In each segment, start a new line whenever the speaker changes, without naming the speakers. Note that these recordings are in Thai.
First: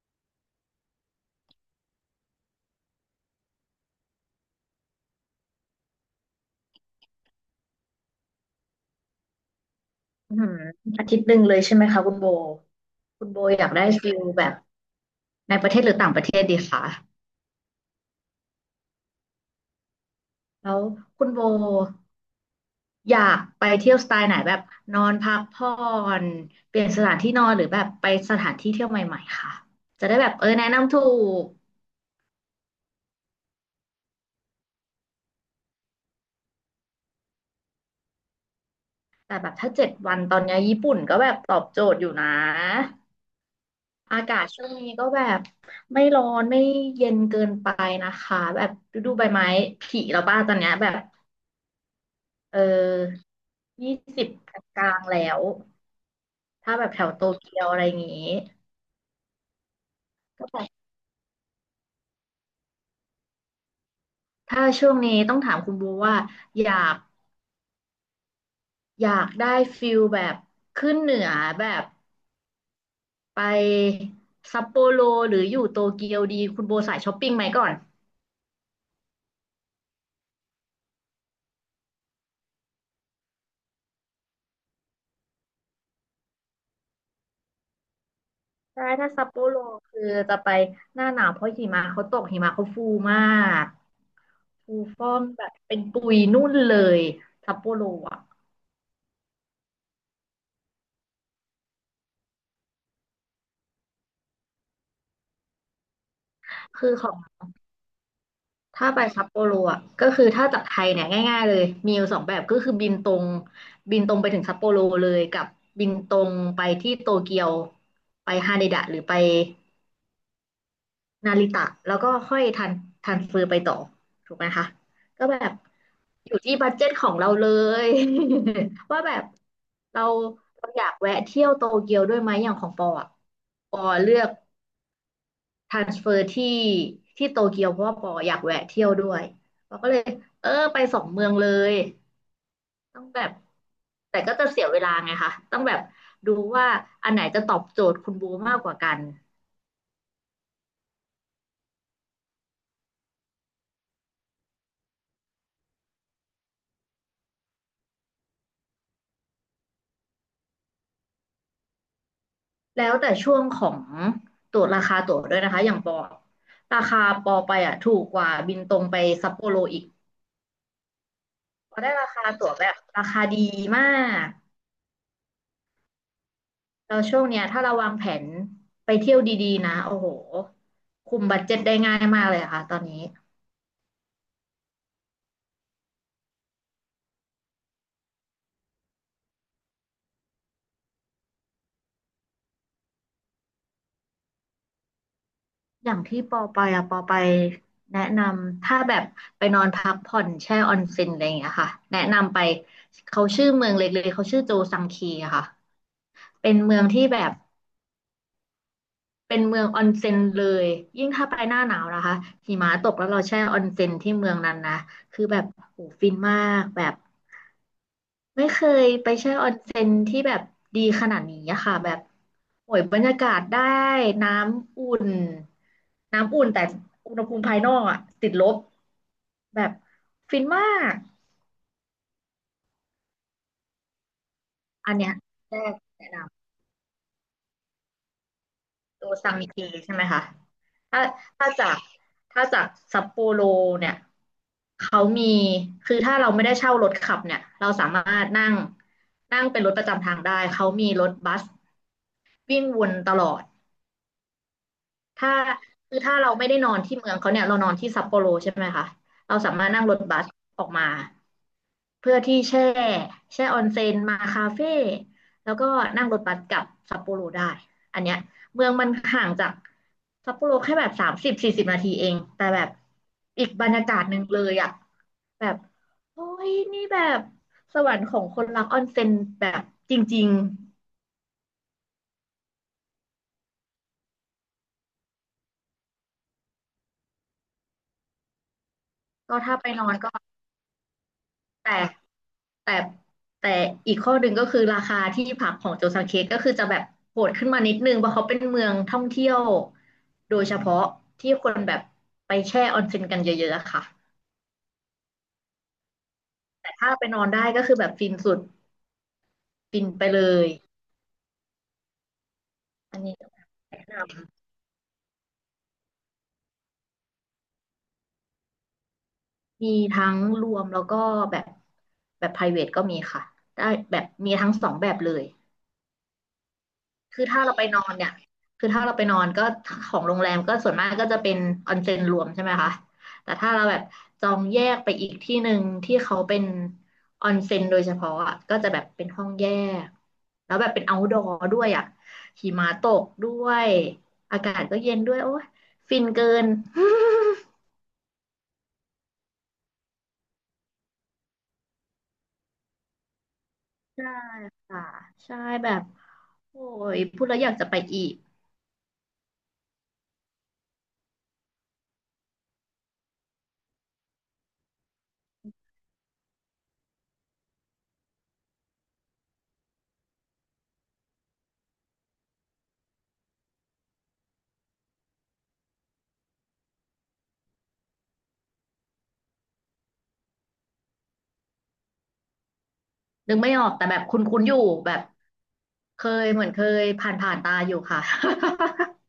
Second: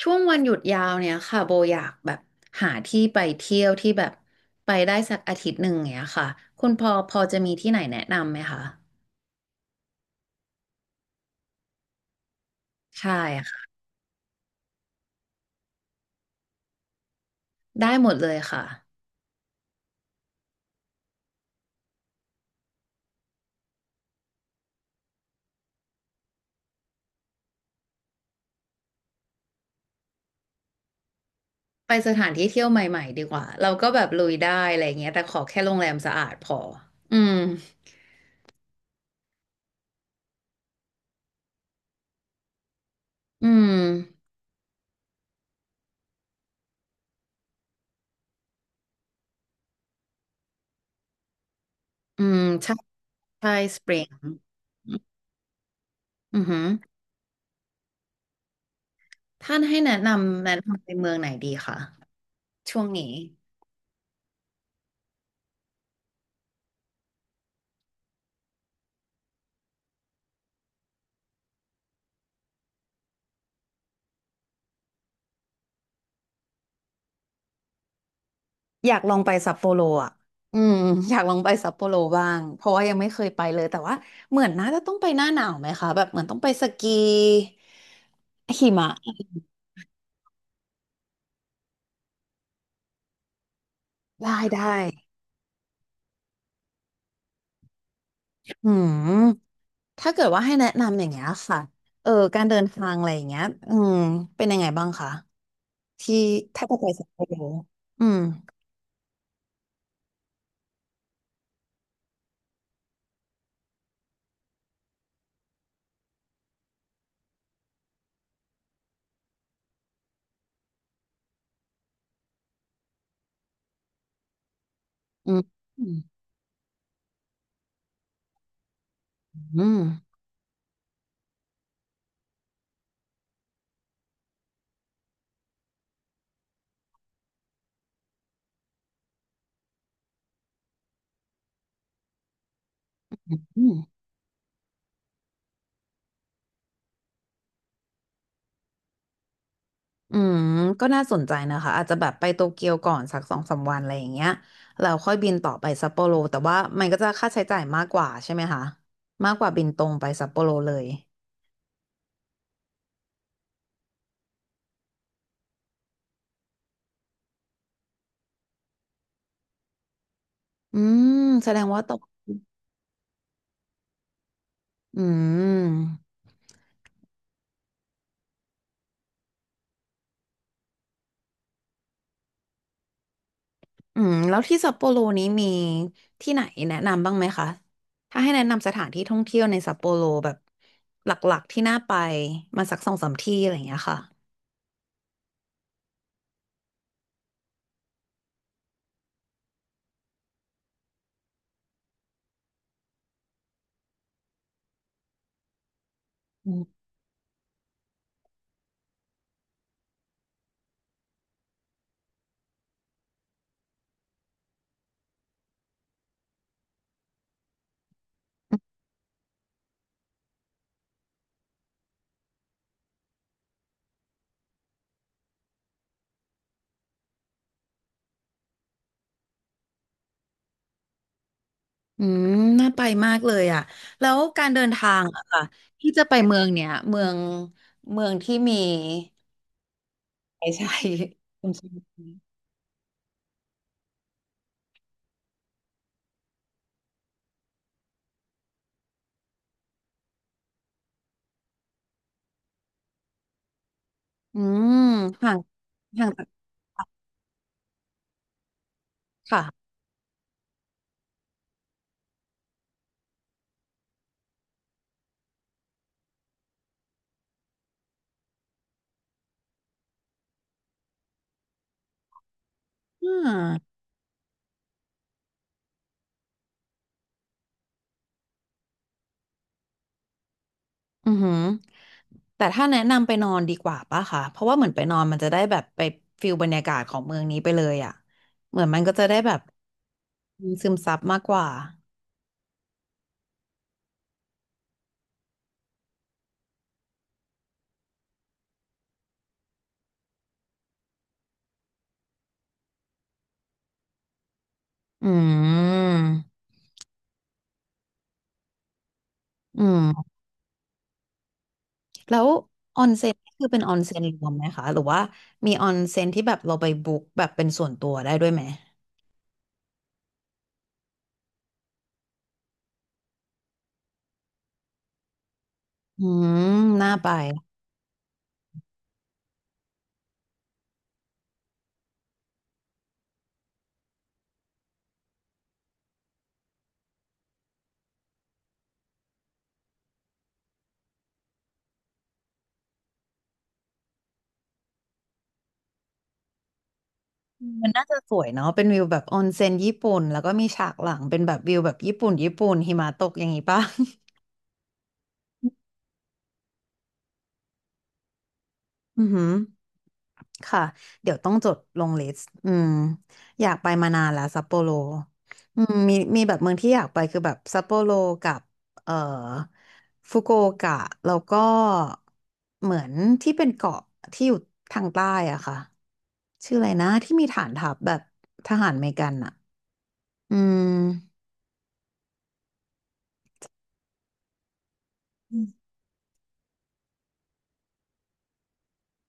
ช่วงวันหยุดยาวเนี่ยค่ะโบอยากแบบหาที่ไปเที่ยวที่แบบไปได้สักอาทิตย์หนึ่งอย่างเงี้ยค่ะคุณพอพอจะมีที่ไหนแนะนำไหมคะ
อืมอาทิตย์หนึ่งเลยใช่ไหมคะคุณโบ
ใช่
คุณโบอยาก
ค่ะ
ได้ฟิลแบบในประเทศหรือต่างประเทศดีคะ
ได้หมดเลยค่ะ
แล้วคุณโบอยากไปเที่ยวสไตล์ไหนแบบนอนพักผ่อนเปลี่ยนสถานที่นอนหรือแบบไปสถานที่เที่ยวใหม่ๆค่ะจะได้แบบแนะนำถูก
ไปสถานที่เที่ยวใหม่ๆดีกว่าเราก็แบบลุยได้อะไรเงี้ยแต่ขอแค่โรงแรมสะอาดพออืม
แต่แบบถ้า7 วันตอนเนี้ยญี่ปุ่นก็แบบตอบโจทย์อยู่นะ
อื
อา
ม
กาศช่วงนี้ก็แบบไม่ร้อนไม่เย็นเกินไปนะคะแบบฤดูใบไม้ผลิแล้วป้าตอนเนี้ยแบบ
อืม
เ
ใช่
ออ
ใช่สป
ยี่
ริง
สิบกลางๆแล้ว
อือหือ
ถ้าแบบแถวโตเกียวอะไรอย่างงี้
ท่านให้แนะนำ
ก็
แนะ
แบบ
นำไปเมืองไหนดีคะช่วงนี้
ถ้าช่วงนี้ต้องถามคุณบูว่าอยากอยากได้ฟิลแบบขึ้นเหนือแบบไปซัปโปโรหรืออยู่โตเกียวดีคุณโบสายช้อปปิ้งไหมก่อน
อยากลองไปซัปโปโรอ่ะอืม อยากลองไปซัปโปโรบ้าง เพราะว่ายังไม่เคยไปเลย แต่ว่าเหมือนน่าจะต้องไปหน้าหนาวไหมคะแบบเหมือนต้องไปสกีหิ
ใช่
มะ
ถ้าซัปโปโรคือจะไปหน้าหนาวเพราะหิมะเขาตกหิมะเขาฟูมาก
ได้ได้
ฟูฟ่องแบบเป็นปุยนุ่นเลยซัปโปโรอ่ะ
อืมถ้าเกิดว่าให้แนะนำอย่างเงี้ยค่ะเออการเดินทางอะไรอย่างเงี้ยอืมเป็นยังไงบ้างคะที่ถ้าจะไป
คือข
สัป
อง
โปโรอืม
ถ้าไปซัปโปโรอ่ะก็คือถ้าจากไทยเนี่ยง่ายๆเลยมีอยู่สองแบบก็คือบินตรงบินตรงไปถึงซัปโปโรเลยกับบินตรงไปที่โตเกียวไปฮาเดดะหรือไปนาริตะแล้วก็ค่อยทันเฟอร์ไปต่อถูกไหมคะก็
อื
แบ
ม
บ
อืม
อยู่ที่บัดเจ็ตของเราเลย ว่าแบบเราเราอยากแวะเที่ยวโตเกียวด้วยไหมอย่างของปออ่ะปอเลือก ทรานสเฟอร์ที่โตเกียวเพราะว่าปออยากแวะเที่ยวด้วยปอก็เลยไปสองเมืองเลยต้องแบบ
อืม
แต่ก็จะเสียเวลาไงคะต้องแบบดูว่าอันไหนจะตอบโจทย์คุณบูมากกว่ากัน
อืมก็น่าสนใจนะคะอาจจะแบบไปโตเกียวก่อนสักสองสามวันอะไรอย่างเงี้ยแล้วค่อยบินต่อไปซัปโปโรแต่ว่ามันก็จะค่าใช้จ่ายมากกว่าใช่ไหมคะมากกว่าบินตรงไปซัปโปโรเลย
แล้วแต่ช่วงของตั๋วราคาตั๋วด้วยนะคะอย่างปอราคาปอไปอ่ะถูกกว่าบินตรงไปซัปโปโรอีก
อืมแสดง
ปอ
ว่าต
ได้
ก
ราคาตั๋วแบบราคาดีมาก
อืม
แล้วช่วงเนี้ยถ้าเราวางแผนไปเที่ยวดีๆนะโอ้โหคุมบัดเจ็ตได้ง่ายมากเลยอะค่ะตอนนี้
อืมแล้วที่ซัปโปโรนี้มีที่ไหนแนะนำบ้างไหมคะถ้าให้แนะนำสถานที่ท่องเที่ยวในซัปโปโรแบบหลักๆที่น่าไปมาสักสองสามที่อะไรอย่างเงี้ยค่ะ
อย่างที่ปอไปอะปอไปแนะนำถ้าแบบไปนอนพักผ่อนแช่ออนเซ็นอะไรอย่างเงี้ยค่ะแนะนำไปเขาชื่อเมืองเล็กๆเขาชื่อโจซังคีอะค่ะเป็นเมืองที่แบบ เป็นเมืองออนเซ็นเลยยิ่งถ้าไปหน้าหนาวนะคะหิมะตกแล้วเราแช่ออนเซ็นที่เมืองนั้นนะคือแบบโหฟินมากแบบไม่เคยไปแช่ออนเซ็นที่แบบดีขนาดนี้อะค่ะแบบโอ้ยบรรยากาศได้น้ำอุ่นน้ำอุ่นแต่อุณหภูมิภายนอกอะติดลบแบบฟินมาก
อืมน่าไปมากเลยอ่ะแล้วการเดินทา
อัน
ง
เนี้ย
อะค่ะ
แรก
ที่จะ
แนะ
ไป
น
เมืองเนี้ยเมืองเมืองที่มี
ตัวซังเกใช่ไหมคะ
ใช่ใช่
ถ้า
คุ
ถ้า
ณช
จา
อ
ก
บ
ถ้าจากซัปโปโรเนี่ยเขามีคือถ้าเราไม่ได้เช่ารถขับเนี่ยเราสามารถนั่งนั่งเป็นรถประจำทางได้เขามีรถบัสวิ่งวนตลอด
อืม
ถ้า
ห่าง
คือ
ห่าง
ถ้า
จาก
เราไม่ได้นอนที่เมืองเขาเนี่ยเรานอนที่ซัปโปโรใช่ไหมคะเรา
ค่ะ
สามารถนั่งรถบัสออกมาเพื่อที่แช่ออนเซ็นมาคาเฟ่แล้วก็นั่งรถบัสกลับซัปโปโรได้อันเนี้ยเมืองมันห่างจากซัปโปโรแค่แบบ30-40 นาทีเองแต่แบบ
อ่
อีกบรร
า
ยากาศหนึ่งเลยอะแบบโอ้ยนี่แบบสวรรค์ของคนรักออนเซ็นแบบจริง
อือหือแต่ถ้าแนะนำไปนอนดีกว่าป่ะค่ะเพราะว่าเหมือนไปนอนมันจะได้แบบไปฟิลบรรยากาศของเมืองนี้ไปเลยอ่ะเหมือนมันก็จะได้
ๆ
แบ
ก็
บ
ถ้าไปนอนก็
ซึมซับมากกว่า
แต่ แต่แต่อีกข้อหนึ่งก็คือราคาที่พักของโจซังเคก็คือจะแบบโหดขึ้นมานิดนึงเพราะเขาเป็นเมืองท่องเที่ยวโดยเฉพาะที่คนแบบไปแช่ออนเซ็นกันเยอะๆอะค่ะ
อืม
แต่ถ้าไปนอนได้ก็คือแบบฟินสุด
อืม
ฟินไปเลย
แล้วออน
อัน
เซ็
นี้
น
ก็
นี่คือเป็นออ
แน
นเซ็
ะ
นร
น
วมไหมคะหรือว่ามีออนเซ็นที่แบบเราไปบุ๊กแบบเป็นส่วนตัวได้ด้วยไหม
ำมีทั้งรวมแล้วก็แบบแบบ private ก็มีค่ะได้แบบมีทั้งสองแบบเลย
อืมน่าไป
คือถ้าเราไปนอนเนี่ยคือถ้าเราไปนอนก็ของโรงแรมก็ส่วนมากก็จะเป็นออนเซ็นรวมใช่ไหมคะแต่ถ้าเราแบบจองแยกไปอีกที่หนึ่งที่เขาเป็นออนเซ็นโดยเฉพาะอะก็จะแบบเป็นห้องแยกแล้วแบบเป็น outdoor ด้วยอ่ะหิมะตกด้วยอากาศก็เย็นด้วยโอ้ยฟินเกิน
มันน่าจะสวยเนาะเป็นวิวแบบออนเซ็นญี่ปุ่นแล้วก็มีฉากหลังเป็นแบบวิวแบบญี่ปุ่นญี่ปุ่นหิมะตกอย่างนี้ป่ะ
ใช่ค่ะใช่แบบโอ้ยพูดแล้วอยากจะไปอีก
อือหือ ค่ะเดี๋ยวต้องจดลงลิสต์อืมอยากไปมานานแล้วซัปโปโรอืมมีมีแบบเมืองที่อยากไปคือแบบซัปโปโรกับเอ่อฟุกุโอกะแล้วก็เหมือนที่เป็นเกาะที่อยู่ทางใต้อะค่ะชื่ออะไรนะที่มีฐานทัพแบบทหารอเมริกันอะอืม
นึกไม่ออกแต่แบบคุ้นๆอยู่แบบ
อืม
เคยเหมือนเคยผ่านผ่านตาอยู่ค่ะ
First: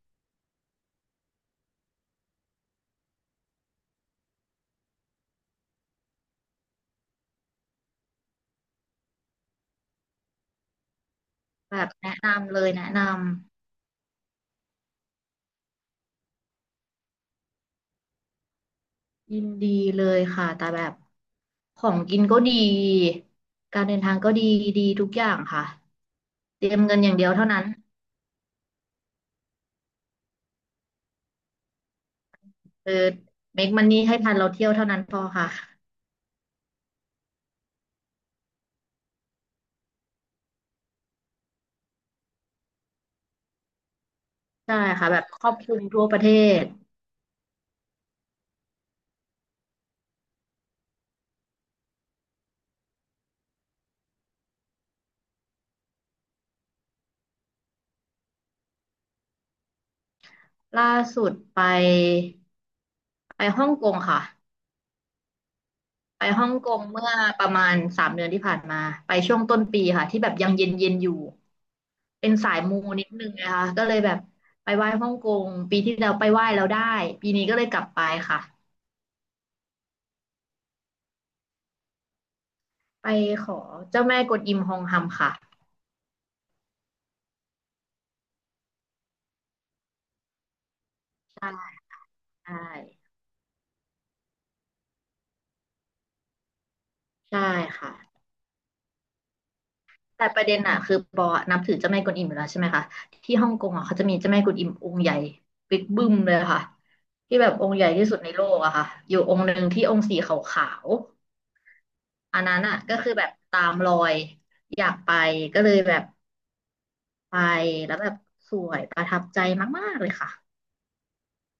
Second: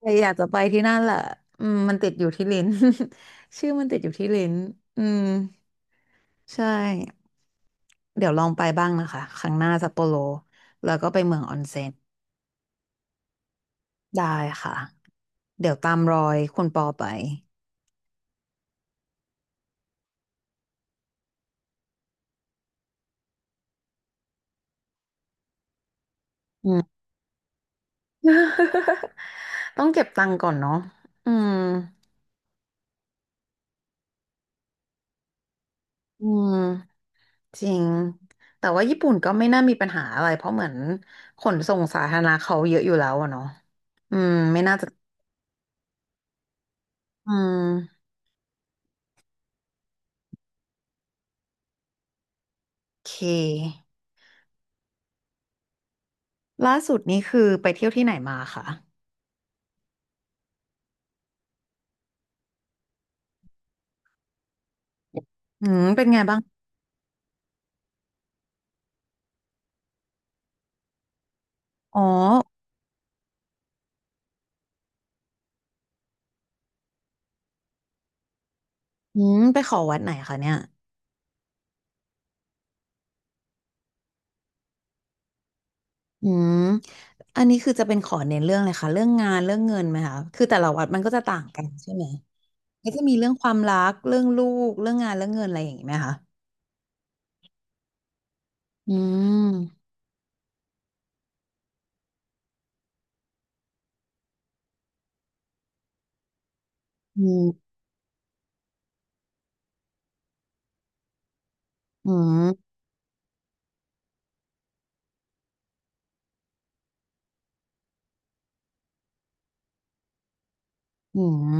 แต่อยากจะไปที่นั่นแหละอืมมันติดอยู่ที่ลิ้น ชื่อมันติดอยู่ที่ลิ้นอืมใช่ เดี๋ยวลองไปบ้างนะคะครั้งหน้าซัปโปโรแล้วก็ไปเมืองออน
แบ
เซ็
บ
น
แนะนำเลยแนะนำ
ได้ค่ะเดี๋ยวตามรอยคุณปอไป
ยินดีเลยค่ะแต่แบบของกินก็ดีการเดินทางก็ดีดีทุกอย่างค่ะเต
อื
รียม
ม
เงินอย่างเดียวเท่านั้น
ต้องเก็บตังค์ก่อนเนาะอืม
เออเมคมันนี่ให้ทันเราเที่ยวเท่านั้นพอค่ะ
อืมจริงแต่ว่าญี่ปุ่นก็ไม่น่ามีปัญหาอะไรเพราะเหมือนขนส่งสาธารณะเขาเยอะอยู่แล้วอะเนาะอืมไม่น่า
ใช่
จะ
ค่ะแบบครอบคลุมทั่วประเทศ
อืมโอเคล่าสุดนี่คือไปเที่ยวที่ไหนมาคะ
ล่าสุดไปฮ่องกงค่ะ
อืมเป็นไง
ไป
บ้าง
ฮ่องกงเมื่อประมาณ3 เดือนที่ผ่านมาไปช่วงต้นปีค่ะที่แบบยังเย็นเย็นอยู่
อ๋อ
เป็นสายมูนิดนึงนะคะก็เลยแบบไปไหว้ฮ่องกงปีที่แล้วไปไหว้แล้วได้ปีนี้ก็เลยกลับไปค่ะ
อืมไปขอวัดไหนคะเนี่ย
ไปขอเจ้าแม่กวนอิมฮองฮัมค่ะ
อืม อันนี้คือจะเป็นขอเน้นเรื่องเลยค่ะเรื่องงานเรื่องเงินไหมคะคือแต่ละวัดมันก็จะต่าง
ใช่
กันใช่ไหม
ใช่
ก็จะมีเรื่องความรักเรื่องลูกเรื่องงานเรื่องเงินอะไรอย่างนี้ไหมคะ
ใช่ค่ะ
อืม
แต่ประเด็นอะคือปอนับถือเจ้าแม่กวนอิมอยู่แล้วใช่ไหมคะที่ฮ่องกงอะเขาจะมีเจ้าแม่กวนอิมองค์ใหญ่บิ๊กบึ้มเลยค่ะ
อื
ที่
ม
แบบองค์ใหญ่ที่สุดในโลกอะค่ะอยู่องค์หนึ่งที่องค์สีขาว
อื
อันนั้น
ม
อ่ะก็คือแบบตามรอยอยากไปก็เลยแบบไปแล้วแบบสวยประทับใจมากๆเลยค่ะ
อืม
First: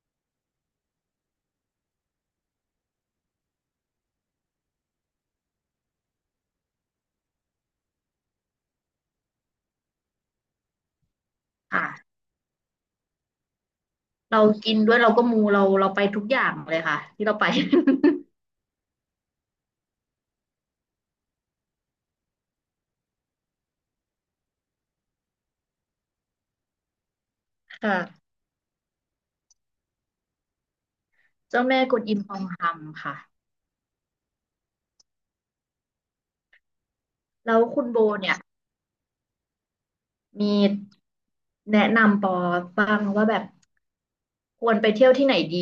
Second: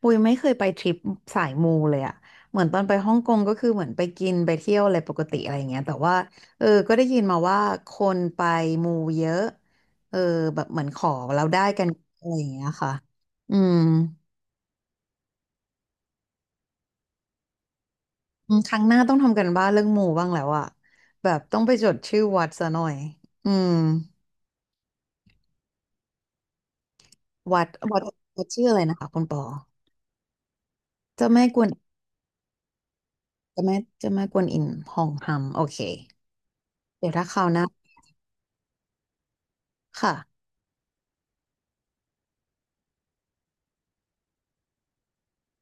ปุยไม่เคยไปทริปสายมูเลยอะเหมือนตอนไปฮ่องกงก็คือเหมือนไปกินไปเที่ยวอะไรปกติอะไรอย่างเงี้ยแต่ว่าเออก็ได้ยินมาว่าคนไปมูเยอะเออแบบเหมือนขอเราได้กัน
ค่ะ
อะไรอย่างเงี้ยค่ะอืม
เรากินด้วยเราก็มูเราไปทุกอย่างเลยค่ะที่เราไป
อืมครั้งหน้าต้องทำกันบ้านเรื่องหมู่บ้างแล้วอะแบบต้องไปจดชื่อวัดซะหน่อยอืมวัด วัด
ค่ะ
วัดชื่ออะไรนะคะคุณปอเจ้าแม่ก
เจ้า
วน
แม่กวนอิมทองคำค่ะ
เจ้าแม่กวนอิมหองฮัมโอเคเดี๋ยวถ้าคราว
แล้
ห
ว
น้า
คุณโบเนี่ย
ค่ะ
มีแนะนำปอบ้างว่าแบบควรไปเที่ยวที่ไหนดี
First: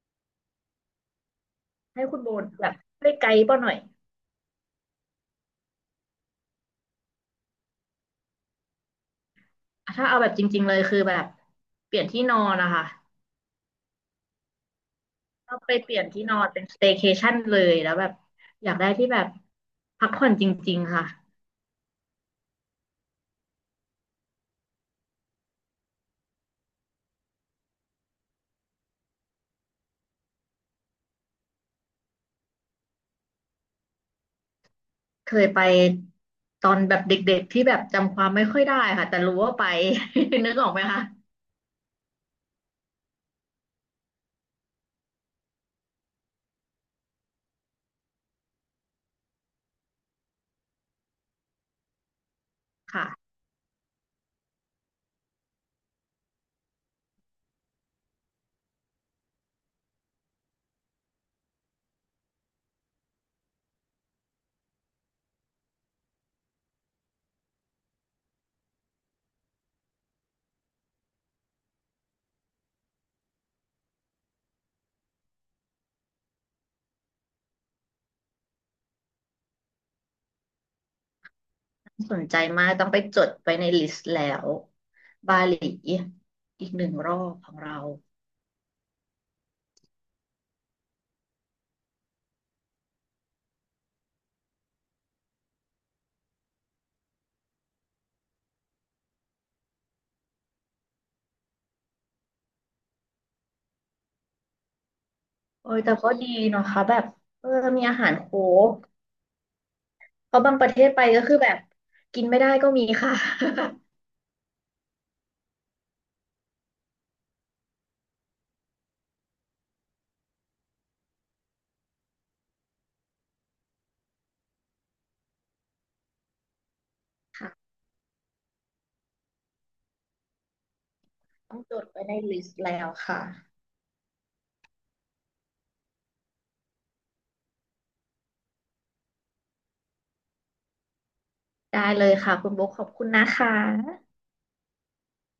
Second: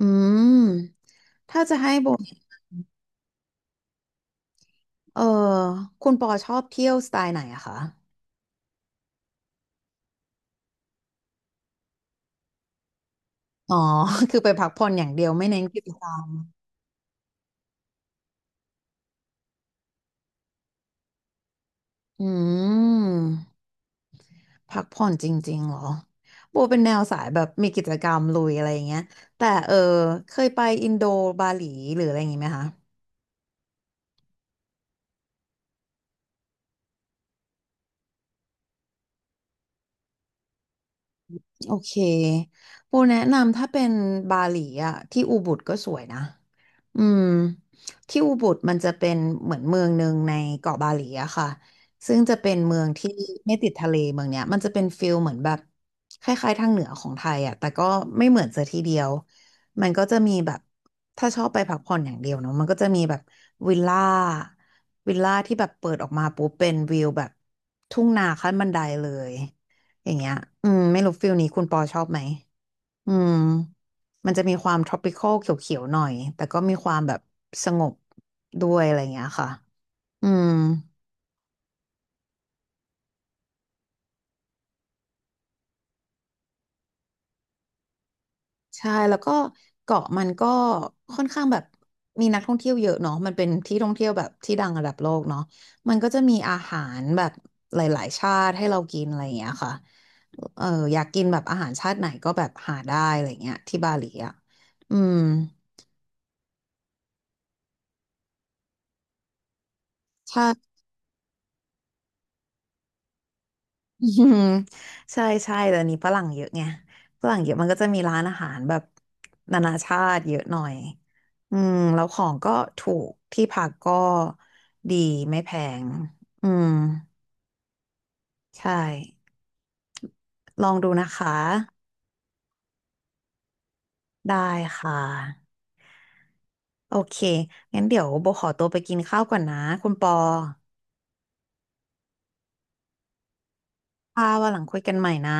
อืมถ้าจะให้
ให้
โบ
คุณโบแบบช่วยไกด์ปอหน่อย
เออคุณปอชอบเที่ยวสไตล์ไหนอะคะ
ถ้าเอาแบบจริงๆเลยคือแบบเปลี่ยนที่นอนนะคะ
อ๋อ คือไปพักผ่อนอย่างเดียวไม่
เรา
เน้น
ไป
กิจ
เปลี่
ก
ยน
รร
ที่
ม
นอนเป็นสเต y c a ชั่นเลยแล้วแบบอยากได้ที่แบบพักผ่อนจริงๆค่ะ
อืม พักผ่อนจริงๆเหรอโบเป็นแนวสายแบบมีกิจกรรมลุยอะไรอย่างเงี้ยแต่เออเคยไปอินโดบาหลีหรืออะไรอย่างงี้ไหมคะ
เคยไปตอนแบบเด็กๆที่แบบจำความไม่ค่อยได้ค่ะแต่รู้ว่าไป นึกออกไหมคะ
โอเคปูแนะนำถ้าเป็นบาหลีอะที่อูบุดก็สวยนะอืมที่อูบุดมันจะเป็นเหมือนเมืองหนึ่งในเกาะบาหลีอะค่ะซึ่งจะเป็นเมือง
ค่ะ
ที่ไม่ติดทะเลเมืองเนี้ยมันจะเป็นฟิลเหมือนแบบคล้ายๆทางเหนือของไทยอะแต่ก็ไม่เหมือนซะทีเดียว มันก็จะมีแบบถ้าชอบไปพักผ่อนอย่างเดียวเนาะมันก็จะมีแบบวิลล่าวิลล่าที่แบบเปิดออกมาปุ๊บเป็นวิวแบบทุ่งนาขั้นบันไดเลย อย่างเงี้ยอืมไม่รู้ฟิลนี้คุณปอชอบไหมอืมมันจะมีความ tropical เขียวๆหน่อยแต่ก็มีความแบบสงบด้วยอะไรอย่างเงี้ยค่ะอืม
น่าสนใจมากต้องไปจดไปในลิสต์แล้วบาหลีอีกหนึ่งรอบของเรา
ใช่ แล้วก็เกาะมันก็ค่อนข้างแบบมีนักท่องเที่ยวเยอะเนาะมันเป็นที่ท่องเที่ยวแบบที่ดังระดับโลกเนาะมันก็จะมีอาหารแบบหลายๆชาติให้เรากินอะไรอย่างเงี้ยค่ะเอออยากกินแบบอาหารชาติไหนก็แบบหาได้อะไรเงี้ยที่บาหลีอ่ะอืม
โอ้ยแต่ก็ดีเนาะคะแบบเออมีอาหารโคกเพ
ใช่
ราะบางประเทศไปก็คือแบบกินไม่ได้ก็มีค่ะ
อืมใช่ใช่แต่อันนี้ฝรั่งเยอะไงฝรั่งเยอะมันก็จะมีร้านอาหารแบบนานาชาติเยอะหน่อยอืมแล้วของก็ถูกที่พักก็ดีไม่แพงอืม
ค่ะ
ใช่ลองดูนะคะ
ต้องจดไว้ในลิสต์แล้วค่ะ
ได้ค่ะโอเคงั้นเดี๋ยวโบขอตัวไปกินข้าวก่อนนะคุณปอ
ได้เลยค่ะคุณโบคขอบคุณนะคะ
ค่ะวันหลังคุยกันใหม่นะ